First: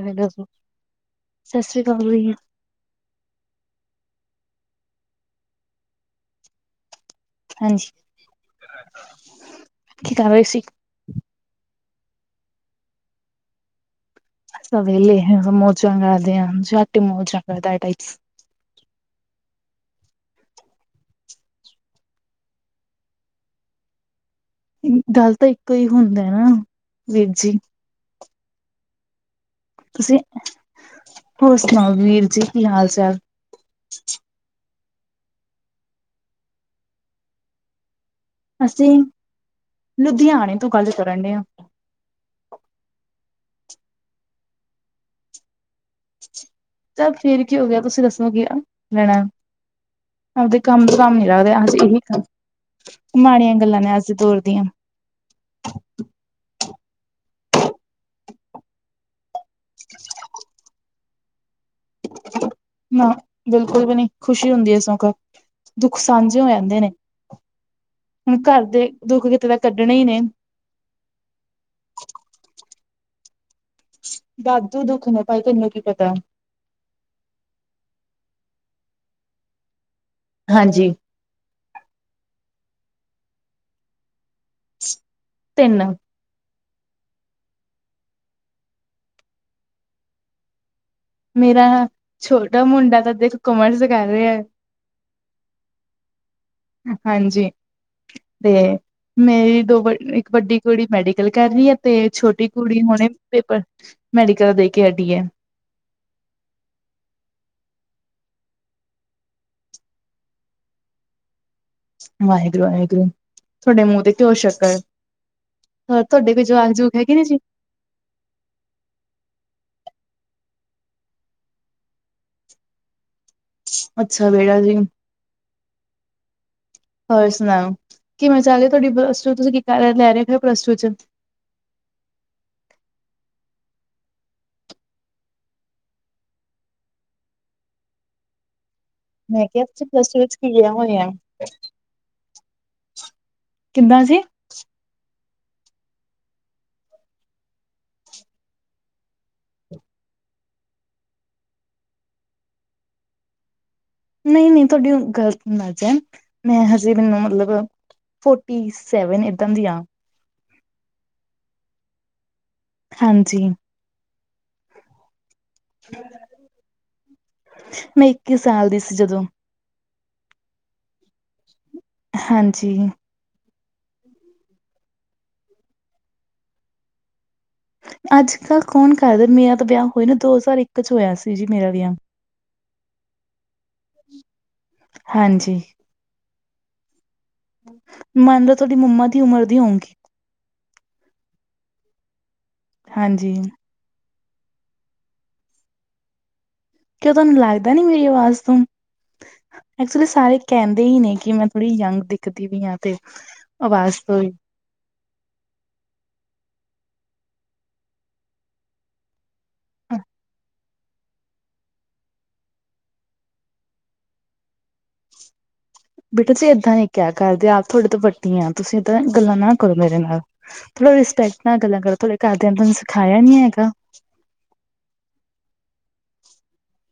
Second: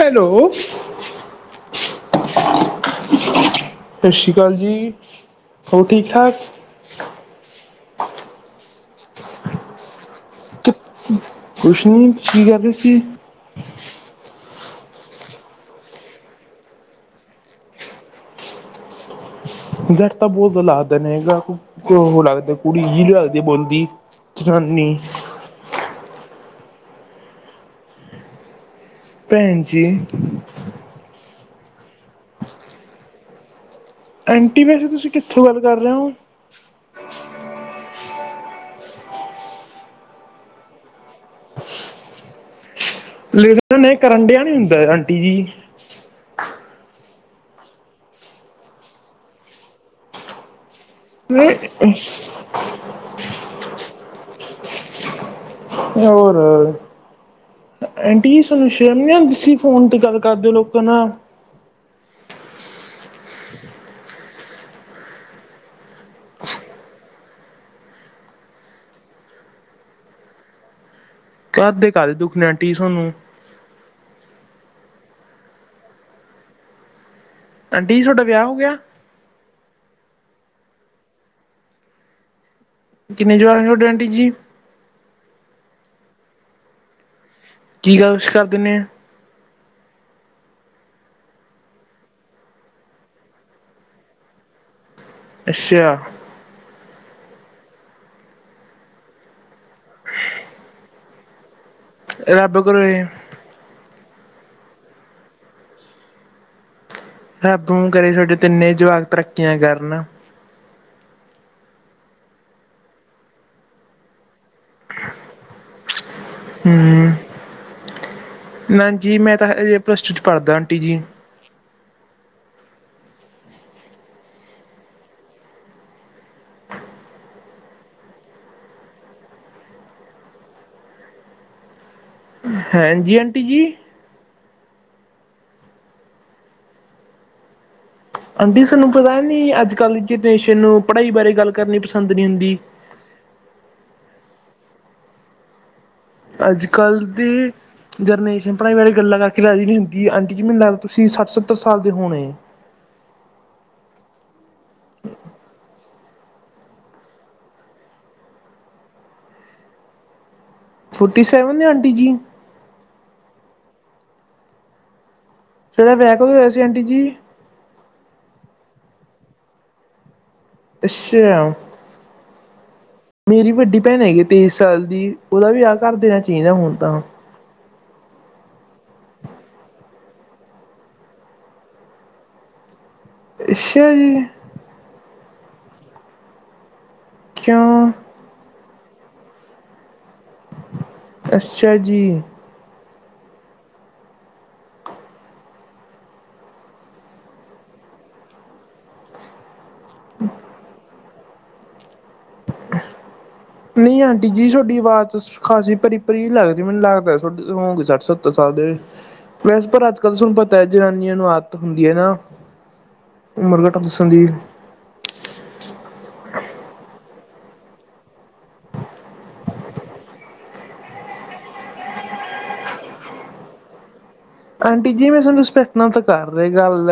Hello ਸਤਿ ਸ੍ਰੀ ਅਕਾਲ ਜੀ ਸਤਿ ਸ਼੍ਰੀ ਅਕਾਲ ਜੀ ਹੋਰ ਠੀਕ ਠਾਕ ਹਾਂਜੀ ਕੀ ਕਰ ਰਹੇ ਸੀਂ ਕੁਛ ਨਹੀਂ ਕੀ ਕਰਦੇ ਸੀ। ਅਸੀਂ ਤਾਂ ਵਿਹਲੇ ਮੌਜਾਂ ਕਰਦੇ ਆ ਝੱਟ ਮੋਜਗਦਾ ਟਾਈਪ ਜੱਟ ਤਾਂ ਬੋਲ ਲੱਗਦਾ ਨੇ ਹੈਗਾ ਲੱਗਦਾ ਕੁੜੀ ਹੀ ਨਹੀਂ ਲੱਗਦੀ ਬੋਲਦੀ, ਜਨਾਨੀ ਗੱਲ ਤਾਂ ਇੱਕੋ ਹੀ ਹੁੰਦਾ ਨਾ, ਵੀਰ ਜੀ। ਭੈਣ ਜੀ। ਤੁਸੀਂ, ਹੋਰ ਸੁਣਾਓ ਵੀਰ ਜੀ ਕੀ ਹਾਲ ਚਾਲ? ਐਂਟੀ ਵੈਸੇ ਤੁਸੀਂ ਕਿੱਥੋਂ ਗੱਲ ਕਰ ਰਹੇ ਹੋ? ਅਸੀਂ ਲੁਧਿਆਣੇ ਤੋਂ ਗੱਲ ਕਰਨ ਡੇ ਹਾਂ। ਲੇਨ ਨੇ ਕਰਨ ਡਿਆ ਨੀ ਹੁੰਦਾ ਆਂਟੀ ਜੀ। ਚੱਲ ਫੇਰ ਕੀ ਹੋਗਿਆ, ਤੁਸੀ ਦੱਸੋ [unintelligible] ਲੈਣਾ। ਆਪਦੇ ਕੰਮ ਦੇ ਕੰਮ ਨੀ ਰੱਖਦੇ, ਅਸੀਂ ਇਹੀ ਕੰਮ ਮਾੜੀਆਂ ਗੱਲਾਂ ਨੇ ਅੱਜ ਦੇ ਦੌਰ ਦੀਆਂ। ਹੋਰ [unintelligible] ਫੋਨ ਤੇ ਗੱਲ ਕਰਦੇ ਓ ਲੋਕਾਂ ਨਾਲ ਨਾ, ਬਿਲਕੁਲ ਵੀ ਨੀ, ਖੁਸ਼ੀ ਹੁੰਦੀ ਏ ਸਗੋ ਦੁੱਖ ਸਾਂਝੇ ਹੋ ਜਾਂਦੇ ਨੇ, ਹੁਣ ਘਰ ਦੇ ਦੁੱਖ ਕਿਤੇ ਤਾਂ ਕੱਢਨੇ ਈ ਨੇ। ਘਰ ਦੇ ਕਾਹਦੇ ਦੁੱਖ ਨੇ ਆਂਟੀ ਜੀ ਸੋਨੂੰ, ਵਾਦੂ ਦੁੱਖ ਨੇ ਭਾਈ ਤੈਨੂੰ ਕੀ ਪਤਾ, ਆਂਟੀ ਜੀ ਸੋਡਾ ਵਿਆਹ ਹੋ ਗਿਆ? ਹਾਂਜੀ। ਕਿੰਨੇ ਜਵਾਖ ਨੇ ਤੁਹਾਡੇ ਆਂਟੀ ਜੀ। ਤਿੰਨ, ਕੀ ਗੱਲ [unintelligible] ਕਰਦੇ ਨੇ, ਮੇਰਾ, ਛੋਟਾ ਮੁੰਡਾ ਤਾਂ ਦੇਖ ਕਮਰਸ ਕਰ ਰਿਹਾ। ਅੱਛਿਆ। ਹਾਂਜੀ। ਤੇ ਮੇਰੇ ਤੋਂ ਇੱਕ ਵੱਡੀ ਕੁੜੀ ਮੈਡੀਕਲ ਕਰ ਰਹੀ ਹੈ, ਤੇ ਛੋਟੀ ਰੱਬ ਕੁੜੀ ਕਰੇ ਹੁਣੇ ਪੇਪਰ ਮੈਡੀਕਲ ਦੇ ਕੇ ਹਟੀ ਹੈ। ਰੱਬ ਨੂੰ ਕਰੇ ਤੁਹਾਡੇ ਤਿੰਨੇ ਜਵਾਕ ਤਰੱਕੀਆਂ ਕਰਨ। ਵਾਹਿਗੁਰੂ-ਵਾਹਿਗੁਰੂ, ਤੁਹਾਡੇ ਮੂੰਹ ਤੇ ਘਿਉਂ ਸ਼ੱਕਰ ਹੈ ਹੋਰ ਤੁਹਾਡੇ ਵੀ ਜਵਾਖ ਜਵੁਖ ਹੈਗੇ ਨੇ ਜੀ। ਨਾ ਜੀ ਮੈਂ ਤਾ ਹਜੇ ਪਲੱਸ ਟੂ ਚ ਪੜਦਾ, ਆਂਟੀ ਜੀ। ਅੱਛਾ, ਬੇਟਾ ਜੀ। ਹੋਰ ਸੁਣਾਓ ਕਿਵੇਂ ਚੱਲ ਰਹੀ ਆ ਪਲੱਸ ਟੂ ਚ ਹਾਂਜੀ, ਆਂਟੀ ਜੀ। ਆਂਟੀ ਸਾਨੂੰ ਪਤਾ ਨੀ ਮੈਂ ਕਿਹਾ ਤੁਸੀਂ ਅੱਜ-ਕੱਲ੍ਹ ਪਲੱਸ ਦੀ ਟੂ ਵਿੱਚ ਕੀ ਜਨਰੇਸ਼ਨ ਲਿਆ ਨੂੰ ਹੋਇਆ ਪੜਾਈ ਬਾਰੇ ਗੱਲ ਕਰਨੀ ਪਸੰਦ ਨੀ ਹੁੰਦੀ। ਕਿੱਦਾਂ ਜੀ? ਅੱਜ-ਕੱਲ੍ਹ ਦੀ ਜਰਨੇਸ਼ਨ ਪੜਾਈ ਬਾਰੇ ਗੱਲਾ ਕਾਰਕੇ ਰਾਜੀ ਨੀ ਹੁੰਦੀ, ਆਂਟੀ ਜੀ ਮੈਨੂੰ ਲੱਗਦੈ ਤੁਸੀ ਸੱਠ-ਸੱਤਰ ਸਾਲ ਦੇ ਹੋਣੇ। ਨਈਂ, ਨਈਂ, ਤੁਹਾਡੀ ਗ਼ਲਤ ਅਂਦਾਜੈ, ਮੈਂ ਹਜੇ ਮੈਨੂੰ ਮਤਲਬ ਫੋਟੀ ਸੈਵਨ ਇਦਾਂ ਦੀ ਆਂ। ਫੋਟੀ ਸੈਵਨ ਆ, ਆਂਟੀ ਜੀ। ਹਾਂਜੀ। ਤੁਆਡਾ ਵਿਆਹ ਕਦੋ ਹੋਇਆ ਸੀ, ਆਂਟੀ ਜੀ? ਮੈਂ ਇੱਕੀ ਸਾਲ ਦੀ ਸੀ ਜਦੋਂ, ਅੱਛਿਆ। ਹਾਂਜੀ। ਮੇਰੀ ਵੱਡੀ ਭੈਣ ਹੈਗੀ ਤੇਈਸ ਸਾਲ ਦੀ, ਉਹਦਾ ਵੀ ਵਿਆਹ ਕਰ ਦੇਣਾ ਚਾਈਦਾ ਹੁਣ ਤਾਂ ਅੱਜ-ਕੱਲ੍ਹ ਕੌਣ ਕਰਦੈ, ਮੇਰਾ ਤਾ ਵਿਆਹ ਹੋਏ ਨੂੰ, ਦੋ ਹਜ਼ਾਰ ਇੱਕ ਚ ਹੋਇਆ ਸੀ ਜੀ ਮੇਰਾ ਵਿਆਹ। ਅੱਛਿਆ ਜੀ। ਹਾਂਜੀ। ਕਿਉਂ ਮੰਨਦਾ ਤੁਆਡੀ ਮੰਮਾ ਦੀ ਉਮਰ ਦੀ ਹੋਉਂਗੀ ਅੱਛਾ ਜੀ। ਹਾਂਜੀ। ਕਿਓ ਤਾਨੂੰ ਲਾਗਦਾ ਨੀ ਮੇਰੀ ਆਵਾਜ਼ ਤੋ, ਐਕਚੁਲੀ ਸਾਰੇ ਕੈਂਦੇ ਈ ਨੇ ਕਿ ਮੈਂ ਬੜੀ ਯੰਗ ਦਿਖਦੀ ਵੀ ਆ ਤੇ ਆਵਾਜ ਤੋਈ [unintelligible] ਖਾਂਸੀ ਭਰੀ, ਭਰੀ ਜੀ ਲੱਗਦੀ, ਮੈਨੂੰ ਲਾਗਦੈ ਤ [unintelligible] ਹੋਣਗੇ ਸਾੱਠ-ਸੱਤਰ ਸਾਲ ਦੇ। [unintelligible] ਤਾਂ ਜਨਾਨੀਆਂ ਨੂੰ ਆਦਤ ਹੁੰਦੀ ਹੈ ਨਾ ਉਮਰ ਘਟ ਦੱਸਣ ਦੀ, ਬੇਟਾ ਜੀ ਇਦਾਂ ਨ ਕਿਹਾ ਕਰਦੇ ਆਪ ਤੁਹਾਡੇ ਤੋਂ ਵੱਡੀ ਆ ਤੁਸੀਂ ਇਦਾਂ ਦੀਆਂ ਗੱਲਾਂ ਨਾ ਕਰੋ ਮੇਰੇ ਨਾਲ ਥੋੜ੍ਹਾ ਰਿਸਪੈਕਟ ਨਾਲ ਗੱਲ ਕਰੋ ਥੋੜੇ ਘਰਦਿਆਂ ਤਹਾਨੂੰ ਸਿਖਾਇਆ ਨੀ ਹੈਗਾ ਆਂਟੀ ਜੀ ਮੈਂ ਤਾਨੂੰ ਰਿਸਪੈਕਟ ਨਾਲ ਤਾਂ ਕਰ ਰਹੇ ਗੱਲ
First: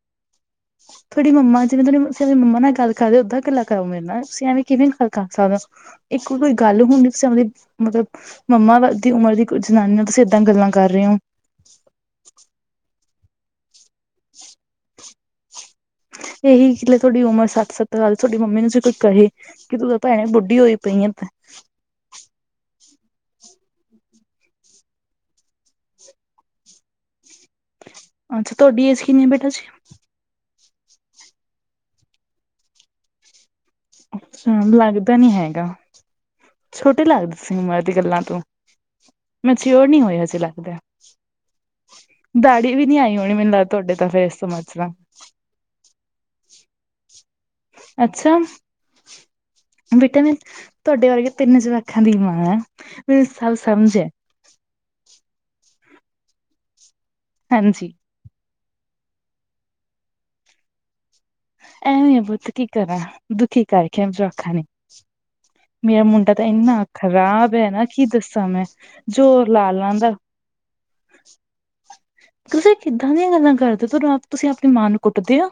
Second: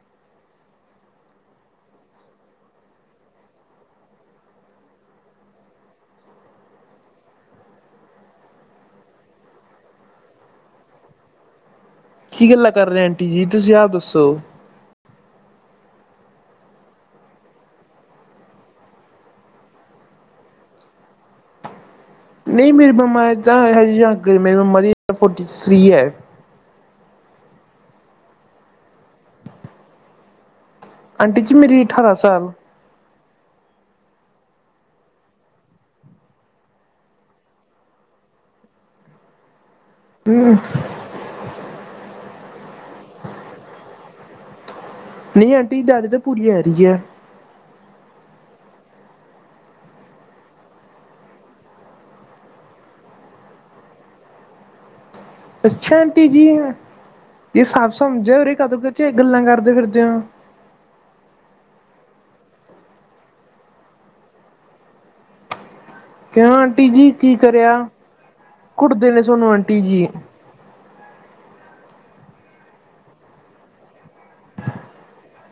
[unintelligible] ਤੁਹਾਡੀ ਮੰਮਾ ਜਿਵੇਂ ਤੁਸੀ ਆਪ ਮੰਮਾ ਨਾਲ ਗਲ ਕਰਦੇ ਓਦਾਂ ਗੱਲਾ ਕਰੋ ਮੇਰੇ ਨਾਲ ਤੁਸੀਂ ਐਵੇਂ ਕਿਵੇਂ ਗੱਲ ਕਰ ਸਕਦੇ ਓ ਇੱਕ ਕੋਈ ਗੱਲ ਹੁਣ ਨ ਤੁਂ ਆਪਦੇ ਮਤਲਬ ਮੰਮਾ ਦੀ ਉਮਰ ਦੀ ਜਨਾਨੀ ਨਾਲ ਤੁਸੀਂ ਇਦਾਂ ਗੱਲਾਂ ਕਰ ਰਹੇ ਓ ਕੀ ਗੱਲਾਂ ਕੱਰ ਰੇ ਆ ਆਂਟੀ ਜੀ, ਤੁਸੀ ਆ ਦੱਸੋ। [unintelligible] ਏਹੀ ਗੱਲਾ ਤੁਆਡੀ ਉਮਰ ਸਾੱਠ-ਸੱਤਰ ਸਾਲ, ਤੁਆਡੀ ਮੰਮੀ ਨੂੰ [unintelligible] ਕੋਈ ਕਹੇ ਕਿ ਤੂੰ ਤਾਂ ਭੈਣੇ ਬੁੱਢੀ ਹੋਈ ਪਈਂ ਆਂ, ਮੈਂਂ। ਨਈਂ ਮੇਰੀ ਮੰਮਾ ਏਦਾ [unintelligible] ਮੇਰੀ ਮੰਮਾ ਦੀ ਫੋਰਟੀ ਥਰੀ ਐ। ਅੱਛਾ, ਤੁਆਡੀ ਏਜ ਕਿੰਨੀ ਏ, ਬੇਟਾ ਜੀ? ਆਂਟੀ ਜੀ, ਮੇਰੀ ਅਠਾਰਾ ਸਾਲ। ਅੱਛਾ, ਲਾਗਦੈ ਨੀ ਹੈਗਾ। ਛੋਟੇ ਲਾਗਦੇ ਸੀ ਉਮਰ ਦੀ ਗੱਲਾਂ ਤੋਂ, ਮੈਚਿਓਰ ਨੀ ਹੋਏ। ਹਜੇ ਲੱਗਦੈ, ਦਾੜੀ ਵੀ ਨੀ ਆਈ ਹੋਣੀ ਮੈਨੂੰ ਲੱਗਦੈ ਤੁਆਡੇ ਤਾ ਫੇਸ [unintelligible] ਨਈਂ ਆਂਟੀ ਦਾੜੀ ਤੇ ਪੂਰੀ ਆ ਗੀ ਏ। ਅੱਛਾ। ਬੇਟਾ, ਮੈਂ ਤੁਆਡੇ ਵਰਗੇ ਤਿੰਨ ਜਵਾਕਾਂ ਦੀ ਮਾਂ, ਮੈਨੂੰ ਸਬ ਸਮਝ ਐ। ਅੱਛਾ ਆਂਟੀ ਜੀ, ਜੇ ਹਾਂਜੀ ਸਾਫ਼ ਸਮਝੇ ਉਰੇ ਕਾਤੋ [unintelligible] ਗੱਲਾਂ ਕਾਰਦੇ ਫਿਰਦੇ ਓ। ਐਵੇਂ ਪੁੱਤ ਕੀ ਕਰਾਂ, ਦੁਖੀ ਕਰ [unintelligible] ਜਵਾਕਾਂ ਨੇ, ਮੇਰਾ ਮੁੰ ਡਾ ਤਾਂ ਕਿਉਂ ਇੰਨਾ ਆਂਟੀ ਜੀ ਕੀ ਖ਼ਰਾਬ ਹੈ, ਨਾ ਕਰਿਆ ਕੀ ਦੱਸਾਂ ਮੈਂ ਕੁੱਟਦੇ ਨੇ ਜ਼ੋਰ ਸੋਨੂੰ ਲਾ ਆਂਟੀ ਲਾਂ ਜੀ ਦਾ, ਤੁਸੀਂ ਕਿੱਦਾਂ ਦੀਆਂ ਗੱਲਾਂ ਕਰਦੇ ਹੋ ਆਪ ਤੁਸੀਂ ਆਪਣੀ ਮਾਂ ਨੂੰ ਕੁੱਟਦੇ ਓ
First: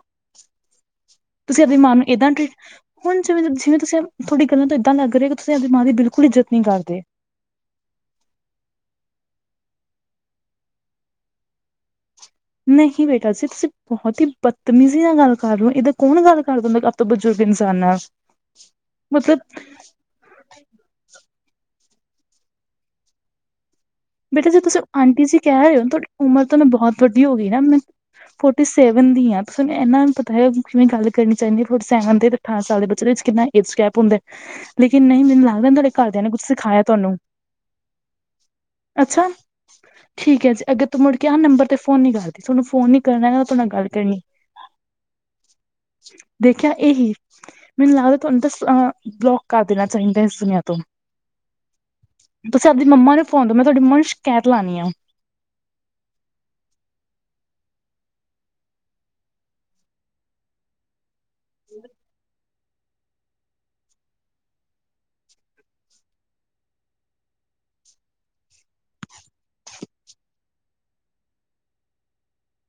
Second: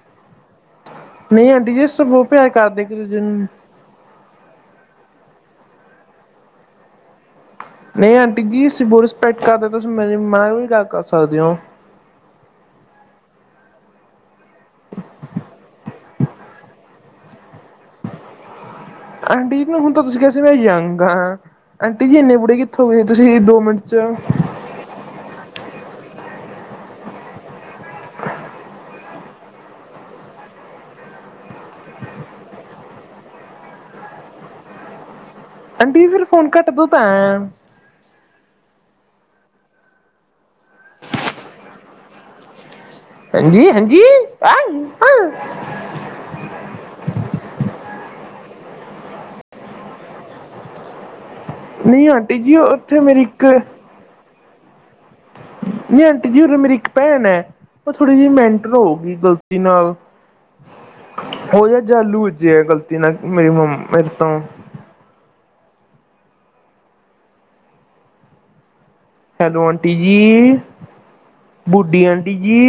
ਨਹੀਂ ਤੁਸੀਂ ਆਂਟੀ ਆਪਣੀ ਜੀ ਮਾਂ ਨੂੰ ਅਸੀਂ ਬਹੁਤ ਏਦਾਂ ਪਿਆਰ ਟਰੀਟ ਕਰਦੇ ਇੱਕ ਹੁਣ ਦੂਜੇ ਜਿਵੇਂ ਨੂੰ ਜਿਵੇਂ ਤੁਸੀਂ ਤੁਹਾਡੀ ਗੱਲਾਂ ਤੋਂ ਇੱਦਾਂ ਲੱਗ ਰਿਹਾ ਤੁਸੀਂ ਆਪਣੀ ਮਾਂ ਦੀ ਬਿਲਕੁਲ ਇੱਜਤ ਨਹੀਂ ਕਰਦੇ ਨਹੀਂ ਆਂਟੀ ਜੀ ਅਸੀਂ ਬਹੁਤ ਰਿਸਪੈਕਟ ਕਰਦੇ ਤੁਸੀਂ ਮੇਰੇ ਮਮਾ ਨਾਲ ਵੀ ਗੱਲ ਕਰ ਸਕਦੇ ਓ ਨਹੀਂ ਬੇਟਾ ਜੀ ਤੁਸੀਂ ਬਹੁਤ ਹੀ ਬਦਤਮੀਜ਼ੀ ਨਾਲ ਗੱਲ ਕਰ ਰਹੇ ਓ ਇਹਦੇ ਕੌਣ ਗੱਲ ਕਰਦੇ ਬਜ਼ੁਰਗ ਇਨਸਾਨ ਆ ਮਤਲਬ ਆਂਟੀ ਜੀ ਹੁਣ ਤੁਸੀਂ ਕਿਹਾ ਸੀ ਮੈਂ ਯੰਗ ਹਾਂ ਆਂਟੀ ਜੀ ਇੰਨੇ ਬੁੜੇ ਕਿੱਥੋਂ ਹੋ ਤੁਸੀਂ ਦੋ ਮਿੰਟ ਚ ਬੇਟਾ ਜੇ ਤੁਸੀਂ ਆਂਟੀ ਜੀ ਕਹਿ ਰਹੇ ਹੋ ਤੁਹਾਡੀ ਉਮਰ ਨੂੰ ਬਹੁਤ ਵੱਡੀ ਹੋ ਗਈ ਨਾ ਮੂੰ ਫੋਰਟੀ ਸੈਵਨ ਦੀ ਆ ਤਾਂ ਤੁਹਾਨੂੰ ਇਹਨਾਂ ਨੂੰ ਪਤਾ ਹੈ ਕਿਵੇਂ ਗੱਲ ਕਰਨੀ ਚਾਹੀਦੀ ਆ ਫੋਰਟੀ ਸੈਵਨ ਦੀ ਅਠਾਰਾਂ ਸਾਲ ਦੇ ਬੱਚੇ ਦੇ ਵਿੱਚ ਕਿੰਨਾ ਏਜ ਗੈਪ ਹੁੰਦਾ ਲੇਕਿਨ ਨਹੀਂ ਮੈਨੂੰ ਲੱਗਦਾ ਨਾ ਤੁਹਾਡੇ ਆਂਟੀ ਜੀ ਘਰਦਿਆਂ ਫਿਰ ਨੇ ਕੁਛ ਫੋਨ ਕੱਟ ਸਿਖਾਇਆ ਨੀ ਦੋ ਤਾਂ ਤੁਹਾਨੂੰ ਅੱਛਾ ਠੀਕ ਹੈ ਜੀ ਅੱਗੇ ਤੋਂ ਮੁੜ ਕੇ ਆ ਨੰਬਰ ਤੇ ਫੋਨ ਨ ਕਰਦੀ ਤੁਹਾਨੂੰ ਫੋਨ ਨੀ ਕਰਨਾ ਹੈਗਾ ਤੁਹਾਡੇ ਨਾਲ ਹਾਂਜੀ ਗੱਲ ਹਾਂਜੀ ਕਰਨੀ [unintelligible] ਦੇਖਿਆ ਇਹੀ ਮੈਨੂੰ ਲੱਗਦਾ ਤੁਹਾਨੂੰ ਤਾਂ ਬਲੋਕ ਕਰ ਦੇਣਾ ਚਾਹੀਦਾ ਇਸ ਦੁਨੀਆਂ ਤੋਂ ਨਹੀਂ ਆਂਟੀ ਜੀ ਤੁਸੀਂ ਆਪਦੀ ਉੱਥੇ ਮੰਮਾ ਮੇਰੀ ਨੂੰ ਮੈਂ ਫੋਨ ਤੁਹਾਡੀ ਮਮਾਂ ਨੂੰ ਸ਼ਿਕਾਇਤ ਲਗਾਨੀ ਏ ਨਹੀਂ ਆਂਟੀ ਜੀ ਉ ਮੇਰੀ ਇੱਕ ਭੈਣ ਏ ਉਹ ਥੋੜ੍ਹੀ ਜਿਹੀ ਮੈਂਟ ਹੋਗੀ ਗ਼ਲਤੀ ਨਾਲ ਹੋ ਯਾਰ ਜਾਲੂਜੇ ਆ ਗ਼ਲਤੀ ਨਾ ਮੇਰੀ ਮੰ ਮੇਰੇ ਤੋਂ ਹੈਲੋ ਆਂਟੀ ਜੀ ਬੁੱਢੀ ਆਂਟੀ ਜੀ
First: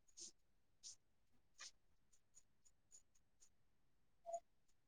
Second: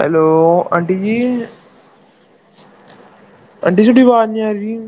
ਹੈਲੋ ਆਂਟੀ ਜੀ। ਆਂਟੀ ਤੁਹਾਡੀ ਆਵਾਜ਼ ਨੀ ਆ ਰਹੀ।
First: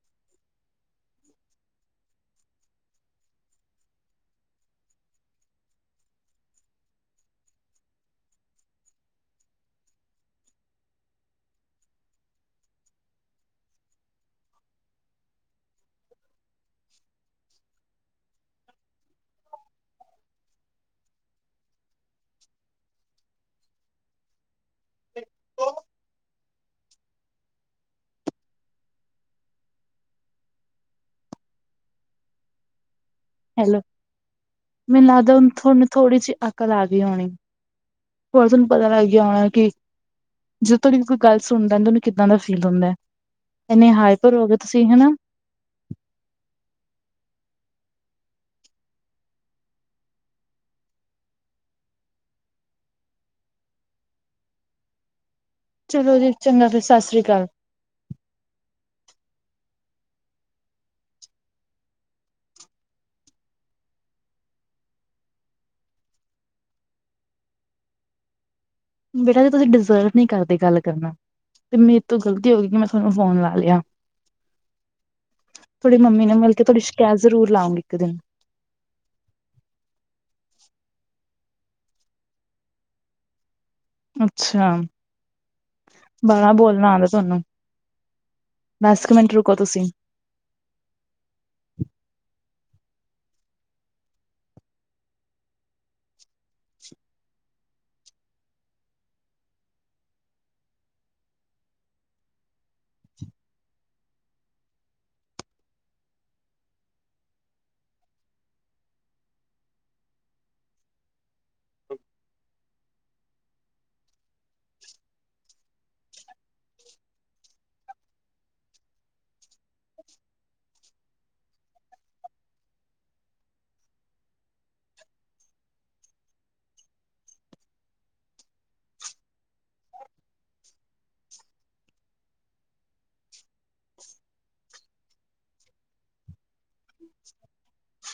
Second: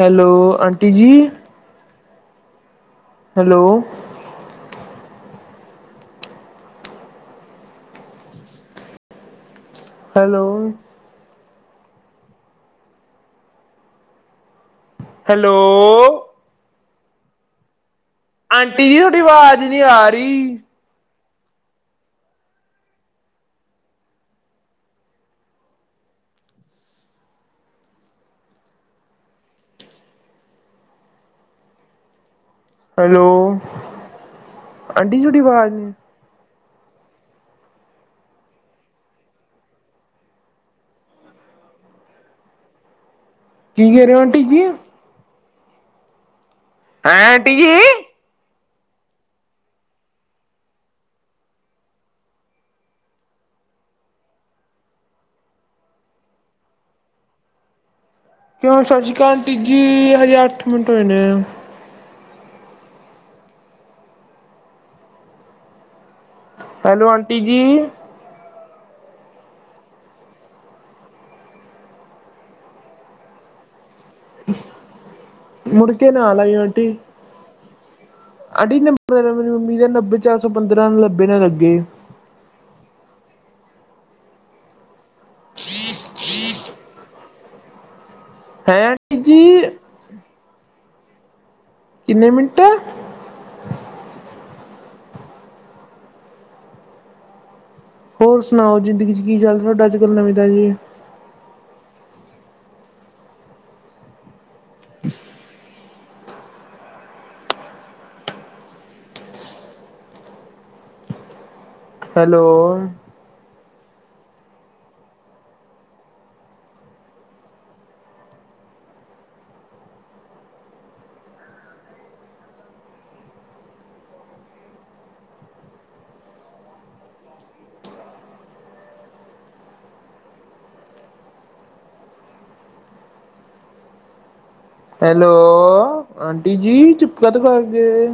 ਹੈਲੋ ਆਂਟੀ ਜੀ। ਹੈਲੋ ਹੈਲੋ ਹੈਲੋ ਆਂਟੀ ਜੀ ਤੁਹਾਡੀ ਆਵਾਜ਼ ਨੀ ਆ ਰੀ ਹੈਲੋ ਹੈਲੋ ਮੈਨੂੰ ਆਂਟੀ ਜੀ ਲੱਗਦਾ ਤੁਹਾਡੀ ਹੁਨ ਆਵਾਜ਼ ਤੁਹਾਨੂੰ ਨੀ, ਥੋੜੀ ਜਿਹੀ ਅਕਲ ਆ ਗਈ ਹੋਣੀ। ਹੋ ਤੁਹਾਨੂੰ ਪਤਾ ਲੱਗ ਗਿਆ ਹੋਣਾ ਕੀ ਜਦੋਂ ਤੁਹਾਡੀ ਕੋਈ ਗੱਲ ਸੁਣਦਾ ਤੁਹਾਨੂੰ ਕਿੱਦਾਂ ਦਾ ਫੀਲ ਹੁੰਦਾ ਹੈ। ਕੀ ਇੰਨੇ ਕਹਿ ਰਹੇ ਹਾਈਪਰ ਆਂਟੀ ਹੋ ਗਏ ਜੀ? ਤੁਸੀਂ ਹੈਨਾ। ਹੈਂ ਆਟੀ ਜੀ ਚਲੋ ਜੀ ਚੰਗਾ ਫਿਰ ਸਤਿ ਸ੍ਰੀ ਅਕਾਲ ਕਿਉਂ ਸਤਿ ਸ਼੍ਰੀ ਅਕਾਲ ਆਂਟੀ ਜੀ ਹਜੇ ਅੱਠ ਮਿੰਟ ਹੋਏ ਨੇ ਹੈਲੋ ਆਂਟੀ ਜੀ ਬੇਟਾ ਜੀ ਤੁਸੀਂ ਡਿਜ਼ਰਵ ਨਹੀਂ ਕਰਦੇ ਗੱਲ ਕਰਨਾ। ਤੇ ਮੇਰੇ ਤੋਂ ਗਲਤੀ ਹੋ ਗਈ। ਕਿ ਮੈਂ ਤੁਹਾਨੂੰ ਫੋਨ ਲਾ ਲਿਆ। ਮੁੜ ਤੁਹਾਡੀ ਕੇ ਮੰਮੀ ਨਾ ਨੂੰ ਮਿਲ ਲਾਇਓ ਕੇ ਤੁਹਾਡੀ ਆਂਟੀ। ਸ਼ਿਕਾਇਤ ਜ਼ਰੂਰ ਲਾਉਂਗੀ ਇੱਕ ਦਿਨ ਆਂਟੀ ਨੰਬਰ ਮੇਰੀ ਮੰਮੀ ਦਾ ਨੱਬੇ ਚਾਰ ਸੌ ਪੰਦਰਾਂ ਲੱਬੇ ਨਾ ਲੱਗੇ। ਅੱਛਾ ਬਾਲਾ ਬੋਲਣਾ ਆਉਂਦਾ ਤੁਹਾਨੂੰ ਹੈਂ ਦੱਸ ਕੁ ਮਿੰਟ ਰੁਕੋ ਜੀ ਤੁਸੀਂ ਕਿੰਨੇ ਮਿੰਟ ਹੋਰ ਸੁਣਾਓ ਜ਼ਿੰਦਗੀ ਚ ਕੀ ਚੱਲ ਤੁਹਾਡਾ ਅੱਜ ਕੱਲ ਨਵੀਂ ਤਾ ਜੀ ਹੈਲੋ ਹੈਲੋ ਆਂਟੀ ਜੀ ਚੁਪ ਕਾ ਤੋਂ ਕਰ ਗਏ।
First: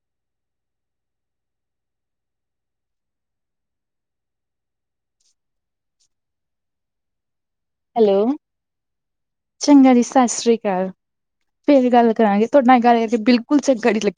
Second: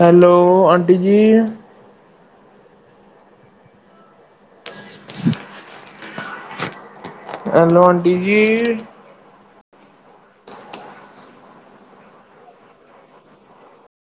ਹੈਲੋ ਆਂਟੀ ਜੀ ਹੈਲੋ ਆਂਟੀ ਜੀ ਚੰਗਾ ਜੀ ਸਤਿ ਸ੍ਰੀ ਅਕਾਲ ਫੇਰ ਗੱਲ ਕਰਾਂਗੇ। ਤੁਹਾਡੇ ਨਾਲ ਗੱਲ ਕਰਕੇ ਬਿਲਕੁਲ ਚੰਗਾ ਨਹੀ ਲੱਗੀਆ।